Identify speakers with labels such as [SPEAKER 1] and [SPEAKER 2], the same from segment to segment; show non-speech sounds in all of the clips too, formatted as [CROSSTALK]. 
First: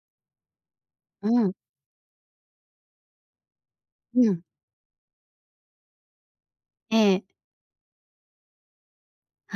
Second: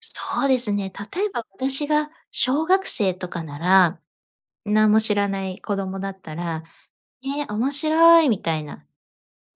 [SPEAKER 1] そうですね。例
[SPEAKER 2] う
[SPEAKER 1] えば、こ、
[SPEAKER 2] ん。
[SPEAKER 1] 私が小学生とかなら、
[SPEAKER 2] うん。
[SPEAKER 1] なんも知らない子供だったら、
[SPEAKER 2] ええ。
[SPEAKER 1] 「ええ、面白い」みたいな。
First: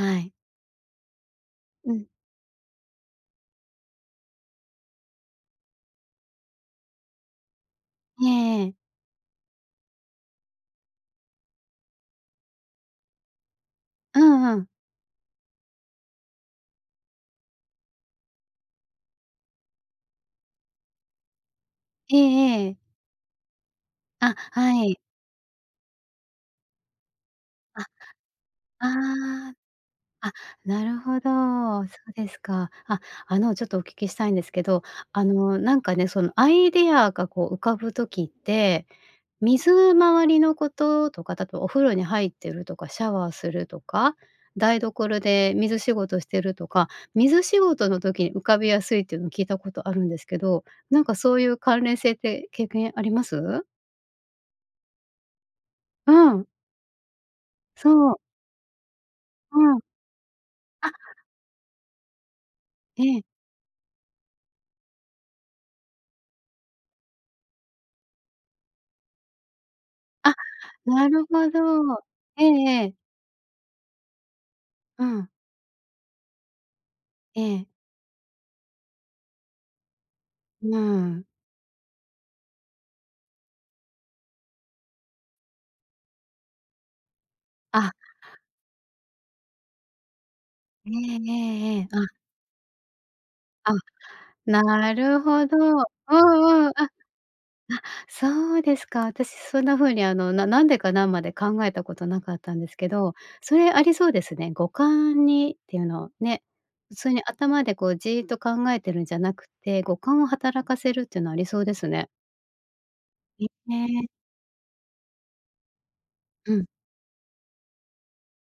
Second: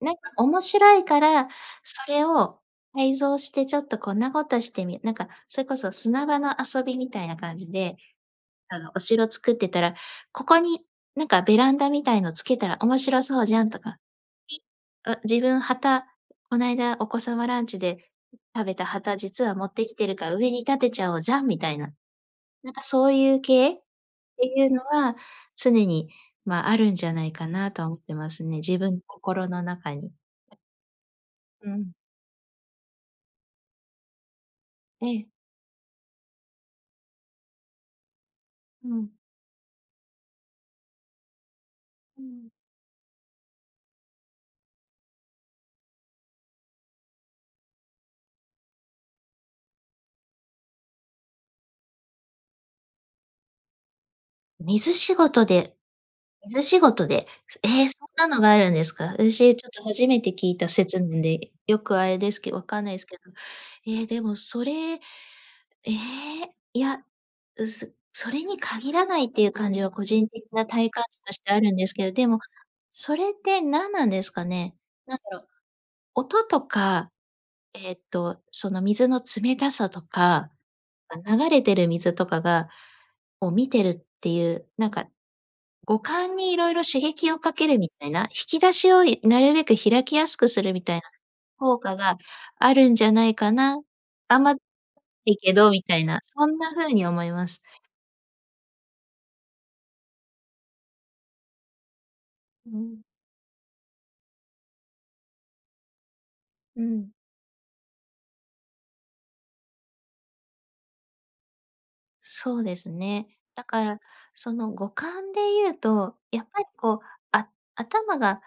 [SPEAKER 1] なんか
[SPEAKER 2] い。
[SPEAKER 1] 面白いから、
[SPEAKER 2] うん。
[SPEAKER 1] それを改造してちょっとこんなことしてみなんか、それこそ砂場の遊びみたいな感じで、
[SPEAKER 2] ええええ。
[SPEAKER 1] あの、お城作ってたら、「ここに、なんか、ベランダみたいのつけたら面白そうじゃん」とか、
[SPEAKER 2] うんうん。
[SPEAKER 1] あ、自分、旗、こないだお子様ランチで食べた旗、実は持ってきてるから、「上に立てちゃおうじゃん」みたいな。
[SPEAKER 2] えええ
[SPEAKER 1] なん
[SPEAKER 2] え。
[SPEAKER 1] か、そういう系っ
[SPEAKER 2] あ、
[SPEAKER 1] ていう
[SPEAKER 2] は
[SPEAKER 1] の
[SPEAKER 2] い。
[SPEAKER 1] は常に、ま、あるんじゃないかな
[SPEAKER 2] あ、
[SPEAKER 1] とは思ってますね、自分心
[SPEAKER 2] ああ。
[SPEAKER 1] の中に。
[SPEAKER 2] あ、なるほ
[SPEAKER 1] う
[SPEAKER 2] ど、そ
[SPEAKER 1] ん。
[SPEAKER 2] うですか。あ、あの、ちょっとお聞きしたいんですけど、
[SPEAKER 1] え
[SPEAKER 2] あ
[SPEAKER 1] え。
[SPEAKER 2] の、なんかね、その、アイディアが、こう、浮かぶ時って、
[SPEAKER 1] うん。
[SPEAKER 2] 水回りのこととかだと、お風呂に
[SPEAKER 1] う
[SPEAKER 2] 入って
[SPEAKER 1] ん。
[SPEAKER 2] るとかシャワーするとか、台所で水仕事してるとか、水仕事の時に浮かびやすいってのを聞いたことあるんですけど、なんか、そういう関連性って経験あります？
[SPEAKER 1] 水仕事で。
[SPEAKER 2] うん。
[SPEAKER 1] 水仕事で。すええ、そん
[SPEAKER 2] そう。
[SPEAKER 1] なのがあるんですか？あたし、ちょっ
[SPEAKER 2] うん。
[SPEAKER 1] と初めて聞いた
[SPEAKER 2] あ。
[SPEAKER 1] 説なんで、よくあれですけ、わかんない
[SPEAKER 2] え
[SPEAKER 1] すけど。
[SPEAKER 2] え。
[SPEAKER 1] ええ、でも、それ、ええ、いや、う、すそれに限らないっていう感じは個人
[SPEAKER 2] あ、
[SPEAKER 1] 的な体感
[SPEAKER 2] な
[SPEAKER 1] 値
[SPEAKER 2] る
[SPEAKER 1] とし
[SPEAKER 2] ほ
[SPEAKER 1] て
[SPEAKER 2] ど。
[SPEAKER 1] あるんですけど、でも
[SPEAKER 2] ええええ。
[SPEAKER 1] それってなんなんですかね？
[SPEAKER 2] う
[SPEAKER 1] なん
[SPEAKER 2] ん。
[SPEAKER 1] だろう。音とか、
[SPEAKER 2] ええ。
[SPEAKER 1] えっと、その、水の冷たさとか、
[SPEAKER 2] うーん。
[SPEAKER 1] あ、流れてる水とかがを、見てるっていう、なんか、五感に色々刺激をかけるみ
[SPEAKER 2] あ。
[SPEAKER 1] たいな、引き出しを、いなるべく開きやすくするみ
[SPEAKER 2] え
[SPEAKER 1] たいな
[SPEAKER 2] えええ
[SPEAKER 1] 効
[SPEAKER 2] ええ、
[SPEAKER 1] 果
[SPEAKER 2] あ。
[SPEAKER 1] があるんじゃないか
[SPEAKER 2] あ、
[SPEAKER 1] な。あんま、
[SPEAKER 2] なる
[SPEAKER 1] [UNINTELLIGIBLE] い
[SPEAKER 2] ほ
[SPEAKER 1] け
[SPEAKER 2] ど。
[SPEAKER 1] どみたい
[SPEAKER 2] う
[SPEAKER 1] な、そん
[SPEAKER 2] んう
[SPEAKER 1] な
[SPEAKER 2] ん、あ。
[SPEAKER 1] ふ
[SPEAKER 2] あ、
[SPEAKER 1] うに思います。
[SPEAKER 2] そうですか。私そんなふうに、あの、ななんでかな、まで考えたことなかったんで
[SPEAKER 1] う
[SPEAKER 2] すけ
[SPEAKER 1] ん。
[SPEAKER 2] ど、それ、ありそうですね。五感にっていうのね、
[SPEAKER 1] う
[SPEAKER 2] 普通
[SPEAKER 1] ん。
[SPEAKER 2] に頭で、こう、じいっと考えてるんじゃなくて、五感を働かせるってのありそうですね。
[SPEAKER 1] そうですね。
[SPEAKER 2] い
[SPEAKER 1] だ
[SPEAKER 2] へ
[SPEAKER 1] から、
[SPEAKER 2] え。
[SPEAKER 1] その五感でいうと、やっ
[SPEAKER 2] う
[SPEAKER 1] ぱ
[SPEAKER 2] ん。
[SPEAKER 1] り、こう、あ、頭が